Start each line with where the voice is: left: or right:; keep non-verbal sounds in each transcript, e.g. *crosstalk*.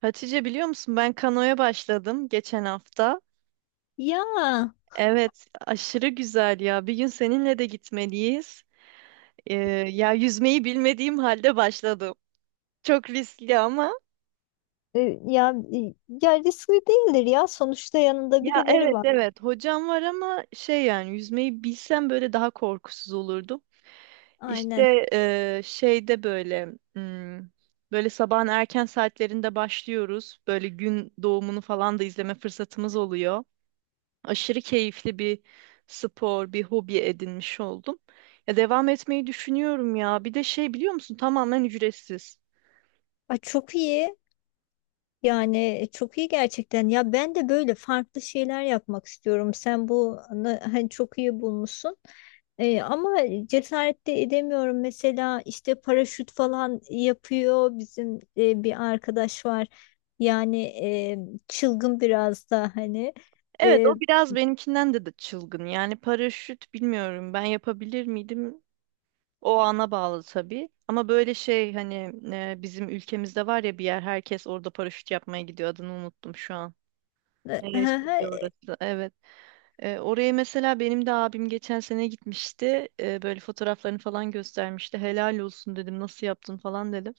right: Hatice biliyor musun ben kanoya başladım geçen hafta.
left: Ya
right: Evet, aşırı güzel ya. Bir gün seninle de gitmeliyiz. Ee, Ya yüzmeyi bilmediğim halde başladım. Çok riskli ama.
left: e, ya ya riskli değildir, ya sonuçta yanında
right: Ya
left: birileri
right: evet
left: var.
right: evet hocam var ama şey yani yüzmeyi bilsem böyle daha korkusuz olurdum.
left: Aynen.
right: İşte şeyde böyle hmm, böyle sabahın erken saatlerinde başlıyoruz. Böyle gün doğumunu falan da izleme fırsatımız oluyor. Aşırı keyifli bir spor, bir hobi edinmiş oldum. Ya devam etmeyi düşünüyorum ya. Bir de şey biliyor musun? Tamamen ücretsiz.
left: Ay, çok iyi. Yani çok iyi gerçekten. Ya ben de böyle farklı şeyler yapmak istiyorum. Sen bu hani çok iyi bulmuşsun. Ama cesaret de edemiyorum. Mesela işte paraşüt falan yapıyor bizim bir arkadaş var. Yani çılgın biraz da hani.
right: Evet,
left: E,
right: o biraz benimkinden de çılgın. Yani paraşüt bilmiyorum. Ben yapabilir miydim? O ana bağlı tabii. Ama böyle şey hani bizim ülkemizde var ya bir yer, herkes orada paraşüt yapmaya gidiyor. Adını unuttum şu an. Neresiydi
left: *laughs*
right: orası? Evet. Oraya mesela benim de abim geçen sene gitmişti. Böyle fotoğraflarını falan göstermişti. Helal olsun dedim. Nasıl yaptın falan dedim.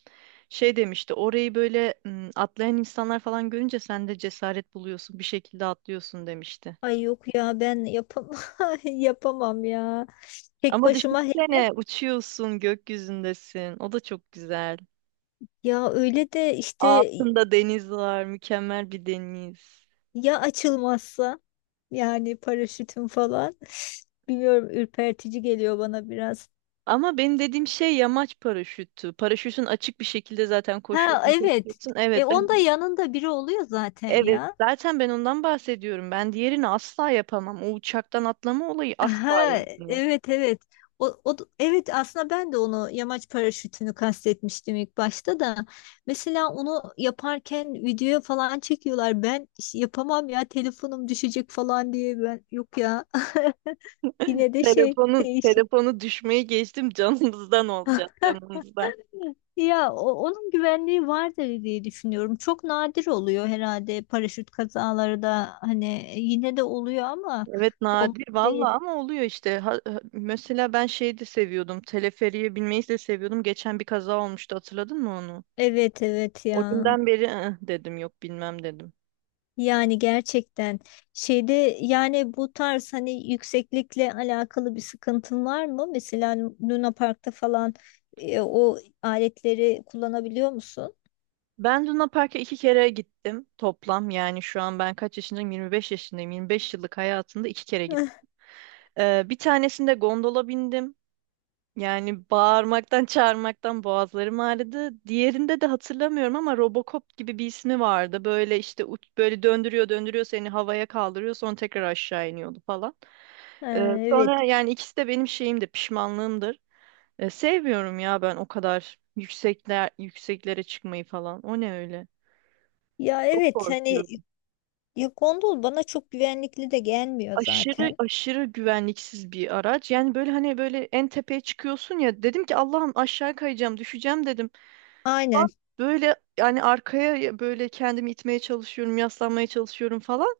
right: Şey demişti. Orayı böyle atlayan insanlar falan görünce sen de cesaret buluyorsun. Bir şekilde atlıyorsun demişti.
left: Ay, yok ya ben yapamam, *laughs* yapamam ya. Tek
right: Ama
left: başıma
right: düşünsene, uçuyorsun, gökyüzündesin. O da çok güzel.
left: ya öyle de işte,
right: Altında deniz var. Mükemmel bir deniz.
left: ya açılmazsa yani paraşütüm falan, *sighs* bilmiyorum, ürpertici geliyor bana biraz.
right: Ama benim dediğim şey yamaç paraşütü. Paraşütün açık bir şekilde zaten
left: Ha,
right: koşuyorsun,
left: evet.
right: koşuyorsun.
left: E
right: Evet, ben.
left: onda yanında biri oluyor zaten
right: Evet,
left: ya.
right: zaten ben ondan bahsediyorum. Ben diğerini asla yapamam. O uçaktan atlama olayı asla
left: Ha,
right: yani.
left: evet, evet. Evet, aslında ben de onu yamaç paraşütünü kastetmiştim ilk başta da. Mesela onu yaparken videoya falan çekiyorlar. Ben işte yapamam ya, telefonum düşecek falan diye, ben yok ya. *laughs* Yine de şey
right: Telefonun
left: değişik.
right: telefonu düşmeyi geçtim, *laughs* canımızdan olacak
left: *laughs*
right: canımızdan.
left: Ya onun güvenliği vardır diye düşünüyorum. Çok nadir oluyor herhalde paraşüt kazaları da, hani yine de oluyor ama
right: Evet,
left: o
right: nadir
left: değil.
right: valla ama oluyor işte. Mesela ben şeyi de seviyordum. Teleferiye binmeyi de seviyordum. Geçen bir kaza olmuştu, hatırladın mı onu?
left: Evet, evet
right: O
left: ya.
right: günden beri "Ih," dedim, yok bilmem dedim.
left: Yani gerçekten, şeyde, yani bu tarz, hani yükseklikle alakalı bir sıkıntın var mı? Mesela Luna Park'ta falan o aletleri kullanabiliyor musun?
right: Ben Luna Park'a iki kere gittim toplam. Yani şu an ben kaç yaşındayım? 25 yaşındayım. 25 yıllık hayatımda iki kere.
left: *laughs*
right: Bir tanesinde gondola bindim. Yani bağırmaktan, çağırmaktan boğazlarım ağrıdı. Diğerinde de hatırlamıyorum ama Robocop gibi bir ismi vardı. Böyle işte uç, böyle döndürüyor, döndürüyor, seni havaya kaldırıyor, sonra tekrar aşağı iniyordu falan. Ee,
left: Ee, Evet.
right: Sonra yani ikisi de benim şeyimdir, pişmanlığımdır. Sevmiyorum ya ben o kadar yükseklere çıkmayı falan. O ne öyle?
left: Ya
right: Çok
left: evet hani,
right: korkuyorum.
left: ya gondol bana çok güvenlikli de gelmiyor
right: Aşırı
left: zaten.
right: aşırı güvenliksiz bir araç. Yani böyle hani böyle en tepeye çıkıyorsun ya, dedim ki Allah'ım aşağı kayacağım, düşeceğim dedim. Falan.
left: Aynen.
right: Böyle yani arkaya böyle kendimi itmeye çalışıyorum, yaslanmaya çalışıyorum falan.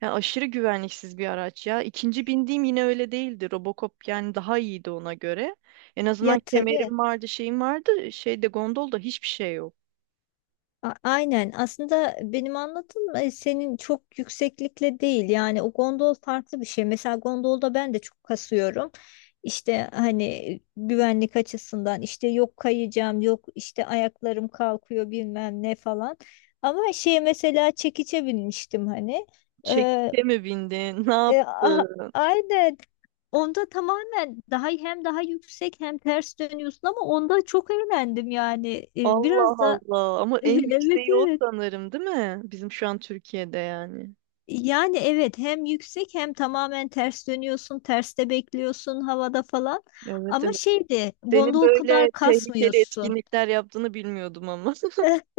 right: Yani aşırı güvenliksiz bir araç ya. İkinci bindiğim yine öyle değildi. Robocop yani daha iyiydi ona göre. En
left: Ya,
right: azından
left: tabii.
right: kemerim vardı, şeyim vardı. Şeyde, gondolda hiçbir şey yok.
left: Aynen. Aslında benim anlattığım senin çok yükseklikle değil. Yani o gondol farklı bir şey. Mesela gondolda ben de çok kasıyorum. İşte hani, güvenlik açısından, işte yok kayacağım, yok işte ayaklarım kalkıyor bilmem ne falan. Ama şey, mesela çekiçe binmiştim hani. Ee,
right: Çekte mi bindin? *laughs* Ne
left: e, a-
right: yaptın?
left: aynen. Onda tamamen daha, hem daha yüksek hem ters dönüyorsun, ama onda çok eğlendim yani.
right: Allah
left: Biraz da
right: Allah. Ama
left: *laughs*
right: en
left: evet,
right: yükseği o
left: evet.
right: sanırım, değil mi? Bizim şu an Türkiye'de yani.
left: Yani evet, hem yüksek hem tamamen ters dönüyorsun, terste bekliyorsun havada falan.
right: Evet
left: Ama
right: evet.
left: şeydi,
right: Senin
left: gondol
right: böyle
left: kadar
right: tehlikeli
left: kasmıyorsun.
right: etkinlikler yaptığını bilmiyordum ama. *laughs*
left: *laughs*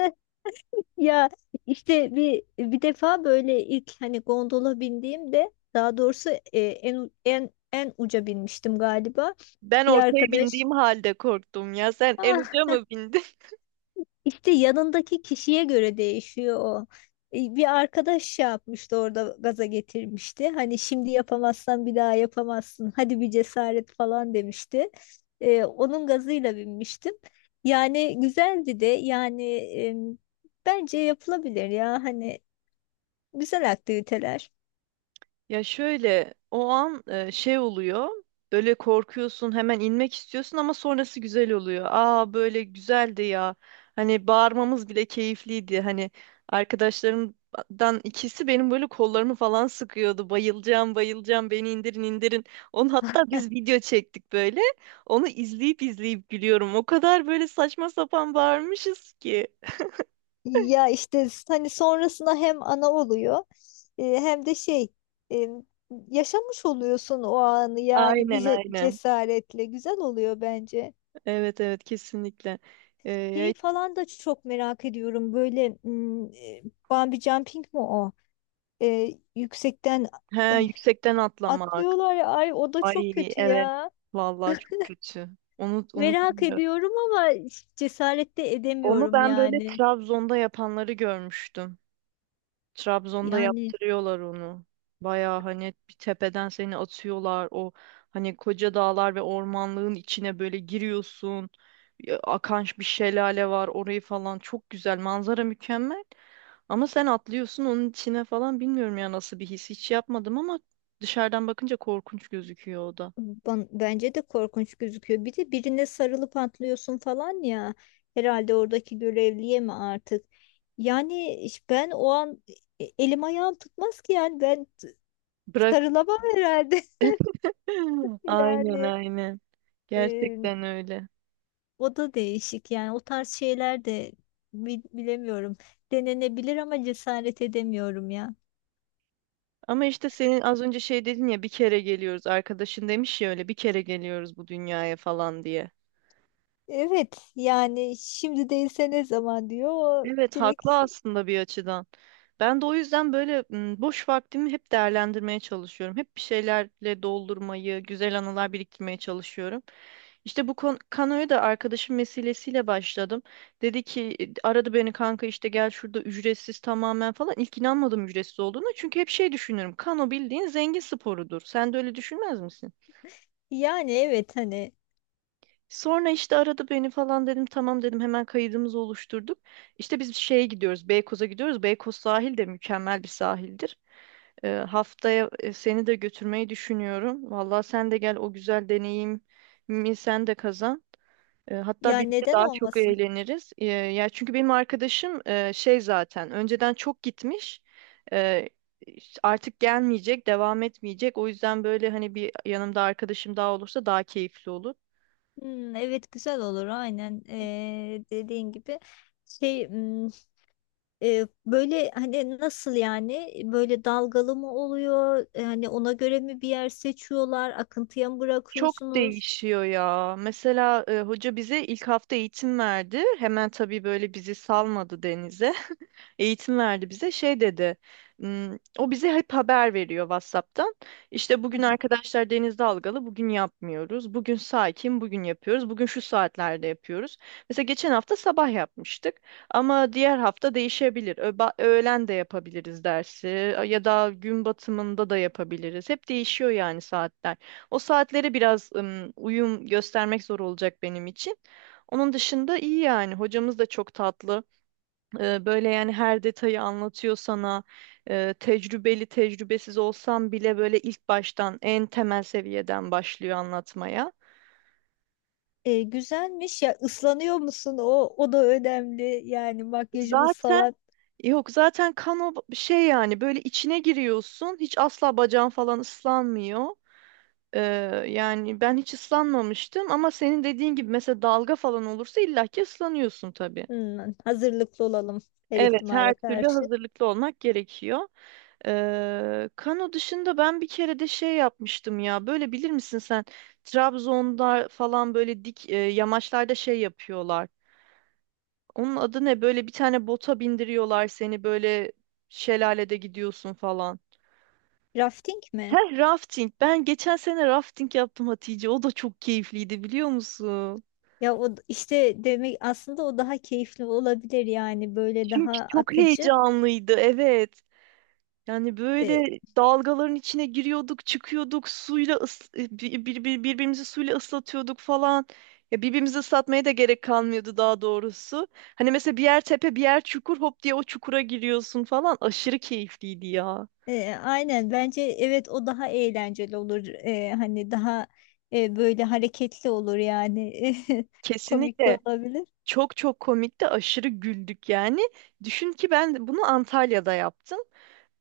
left: Ya işte bir defa böyle ilk hani gondola bindiğimde, daha doğrusu e, en u- en en uca binmiştim galiba.
right: Ben
left: Bir
right: ortaya
left: arkadaş
right: bindiğim halde korktum ya. Sen en
left: *laughs*
right: uca mı bindin?
left: İşte yanındaki kişiye göre değişiyor o. Bir arkadaş şey yapmıştı orada, gaza getirmişti. Hani şimdi yapamazsan bir daha yapamazsın, hadi bir cesaret falan demişti. Onun gazıyla binmiştim. Yani güzeldi de, yani bence yapılabilir ya, hani güzel aktiviteler.
right: Ya şöyle o an şey oluyor. Böyle korkuyorsun, hemen inmek istiyorsun ama sonrası güzel oluyor. Aa, böyle güzeldi ya. Hani bağırmamız bile keyifliydi. Hani arkadaşlarımdan ikisi benim böyle kollarımı falan sıkıyordu. Bayılacağım, bayılacağım, beni indirin, indirin. Onu hatta biz
left: *laughs*
right: video çektik böyle. Onu izleyip izleyip gülüyorum. O kadar böyle saçma sapan bağırmışız ki.
left: Ya işte hani sonrasında hem ana oluyor, hem de şey, e, yaşamış oluyorsun o anı, yani bir
right: Aynen aynen.
left: cesaretle güzel oluyor bence.
right: Evet evet, kesinlikle. Ee,
left: Şeyi
right: ya-
left: falan da çok merak ediyorum, böyle bungee jumping mi o? E, yüksekten e,
right: he, yüksekten atlamak.
left: atlıyorlar ya, ay o da çok
right: Ay
left: kötü
right: evet.
left: ya.
right: Vallahi çok kötü. Onu
left: Merak
right: bilmiyorum.
left: ediyorum ama cesaret de
right: Onu
left: edemiyorum
right: ben böyle
left: yani.
right: Trabzon'da yapanları görmüştüm. Trabzon'da
left: Yani.
right: yaptırıyorlar onu. Baya hani bir tepeden seni atıyorlar. O hani koca dağlar ve ormanlığın içine böyle giriyorsun. Ya, akan bir şelale var, orayı falan. Çok güzel. Manzara mükemmel. Ama sen atlıyorsun onun içine falan. Bilmiyorum ya nasıl bir his. Hiç yapmadım ama dışarıdan bakınca korkunç gözüküyor o da.
left: Bence de korkunç gözüküyor. Bir de birine sarılıp atlıyorsun falan ya. Herhalde oradaki görevliye mi artık? Yani ben o an elim ayağım tutmaz ki yani, ben
right: Bırak.
left: sarılamam herhalde.
right: *laughs* *laughs*
left: *laughs*
right: Aynen
left: Yani
right: aynen.
left: e,
right: Gerçekten öyle.
left: o da değişik, yani o tarz şeyler de bilemiyorum. Denenebilir ama cesaret edemiyorum ya.
right: Ama işte senin az önce şey dedin ya, bir kere geliyoruz, arkadaşın demiş ya, öyle bir kere geliyoruz bu dünyaya falan diye.
left: Evet yani, şimdi değilse ne zaman, diyor o
right: Evet,
left: direkt.
right: haklı aslında bir açıdan. Ben de o yüzden böyle boş vaktimi hep değerlendirmeye çalışıyorum. Hep bir şeylerle doldurmayı, güzel anılar biriktirmeye çalışıyorum. İşte bu kanoya da arkadaşım vesilesiyle başladım. Dedi ki "E, aradı beni kanka, işte gel, şurada ücretsiz tamamen" falan. İlk inanmadım ücretsiz olduğuna. Çünkü hep şey düşünürüm. Kano bildiğin zengin sporudur. Sen de öyle düşünmez misin?
left: Yani evet hani,
right: Sonra işte aradı beni falan, dedim tamam, dedim, hemen kaydımızı oluşturduk. İşte biz şeye gidiyoruz, Beykoz'a gidiyoruz. Beykoz sahil de mükemmel bir sahildir. Haftaya seni de götürmeyi düşünüyorum. Vallahi sen de gel, o güzel deneyimi sen de kazan. Hatta
left: ya
right: birlikte
left: neden
right: daha çok
left: olmasın?
right: eğleniriz. Ya çünkü benim arkadaşım şey zaten önceden çok gitmiş. Ee, Artık gelmeyecek, devam etmeyecek. O yüzden böyle hani bir yanımda arkadaşım daha olursa daha keyifli olur.
left: Hmm, evet güzel olur, aynen. Dediğin gibi şey, böyle, hani nasıl yani, böyle dalgalı mı oluyor yani, ona göre mi bir yer seçiyorlar, akıntıya mı
right: Çok
left: bırakıyorsunuz?
right: değişiyor ya. Mesela hoca bize ilk hafta eğitim verdi. Hemen tabii böyle bizi salmadı denize. Eğitim verdi bize. Şey dedi. "Hmm." O bize hep haber veriyor WhatsApp'tan. İşte bugün arkadaşlar deniz dalgalı, bugün yapmıyoruz. Bugün sakin, bugün yapıyoruz. Bugün şu saatlerde yapıyoruz. Mesela geçen hafta sabah yapmıştık ama diğer hafta değişebilir. Öğlen de yapabiliriz dersi, ya da gün batımında da yapabiliriz. Hep değişiyor yani saatler. O saatlere biraz uyum göstermek zor olacak benim için. Onun dışında iyi yani. Hocamız da çok tatlı. Böyle yani her detayı anlatıyor sana. Tecrübeli tecrübesiz olsam bile böyle ilk baştan en temel seviyeden başlıyor anlatmaya.
left: Güzelmiş ya, ıslanıyor musun, o da önemli yani, makyajımız
right: Zaten
left: falan.
right: yok, zaten kano şey yani böyle içine giriyorsun. Hiç asla bacağın falan ıslanmıyor. E, Yani ben hiç ıslanmamıştım ama senin dediğin gibi mesela dalga falan olursa illaki ıslanıyorsun tabii.
left: Hmm, hazırlıklı olalım, her
right: Evet,
left: ihtimale
right: her türlü
left: karşı.
right: hazırlıklı olmak gerekiyor. Kano dışında ben bir kere de şey yapmıştım ya. Böyle bilir misin sen? Trabzon'da falan böyle dik yamaçlarda şey yapıyorlar. Onun adı ne? Böyle bir tane bota bindiriyorlar seni, böyle şelalede gidiyorsun falan.
left: Rafting mi?
right: Heh, rafting. Ben geçen sene rafting yaptım Hatice. O da çok keyifliydi, biliyor musun?
left: Ya o işte demek, aslında o daha keyifli olabilir yani, böyle daha
right: Çünkü çok
left: akıcı.
right: heyecanlıydı. Evet. Yani böyle dalgaların içine giriyorduk, çıkıyorduk, suyla birbirimizi suyla ıslatıyorduk falan. Ya birbirimizi ıslatmaya da gerek kalmıyordu daha doğrusu. Hani mesela bir yer tepe, bir yer çukur, hop diye o çukura giriyorsun falan. Aşırı keyifliydi ya.
left: Aynen bence, evet o daha eğlenceli olur. Hani daha böyle hareketli olur yani. *laughs* Komik de
right: Kesinlikle.
left: olabilir.
right: Çok çok komikti, aşırı güldük yani. Düşün ki ben bunu Antalya'da yaptım.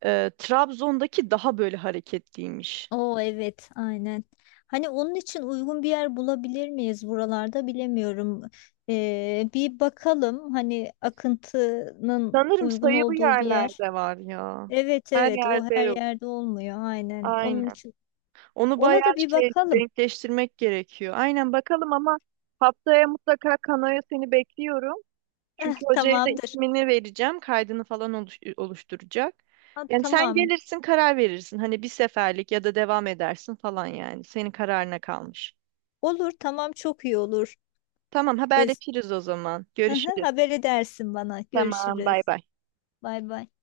right: Trabzon'daki daha böyle hareketliymiş.
left: Oo evet, aynen. Hani onun için uygun bir yer bulabilir miyiz buralarda bilemiyorum. Bir bakalım, hani akıntının
right: Sanırım
left: uygun
right: sayılı
left: olduğu bir yer.
right: yerlerde var ya.
left: Evet,
right: Her
left: evet o
right: yerde
left: her
right: yok.
left: yerde olmuyor, aynen. Onun
right: Aynen.
left: için
right: Onu bayağı
left: ona da bir
right: şey
left: bakalım. *laughs*
right: denkleştirmek gerekiyor. Aynen, bakalım ama haftaya mutlaka kanoya seni bekliyorum.
left: Eh,
right: Çünkü hocaya da
left: tamamdır.
right: ismini vereceğim. Kaydını falan oluşturacak.
left: Ha,
right: Yani sen
left: tamam.
right: gelirsin, karar verirsin. Hani bir seferlik ya da devam edersin falan yani. Senin kararına kalmış.
left: Olur, tamam çok iyi olur.
right: Tamam,
left: E,
right: haberleşiriz o zaman.
left: Hı hı,
right: Görüşürüz.
left: haber edersin bana.
right: Tamam,
left: Görüşürüz.
right: bay bay.
left: Bay bay.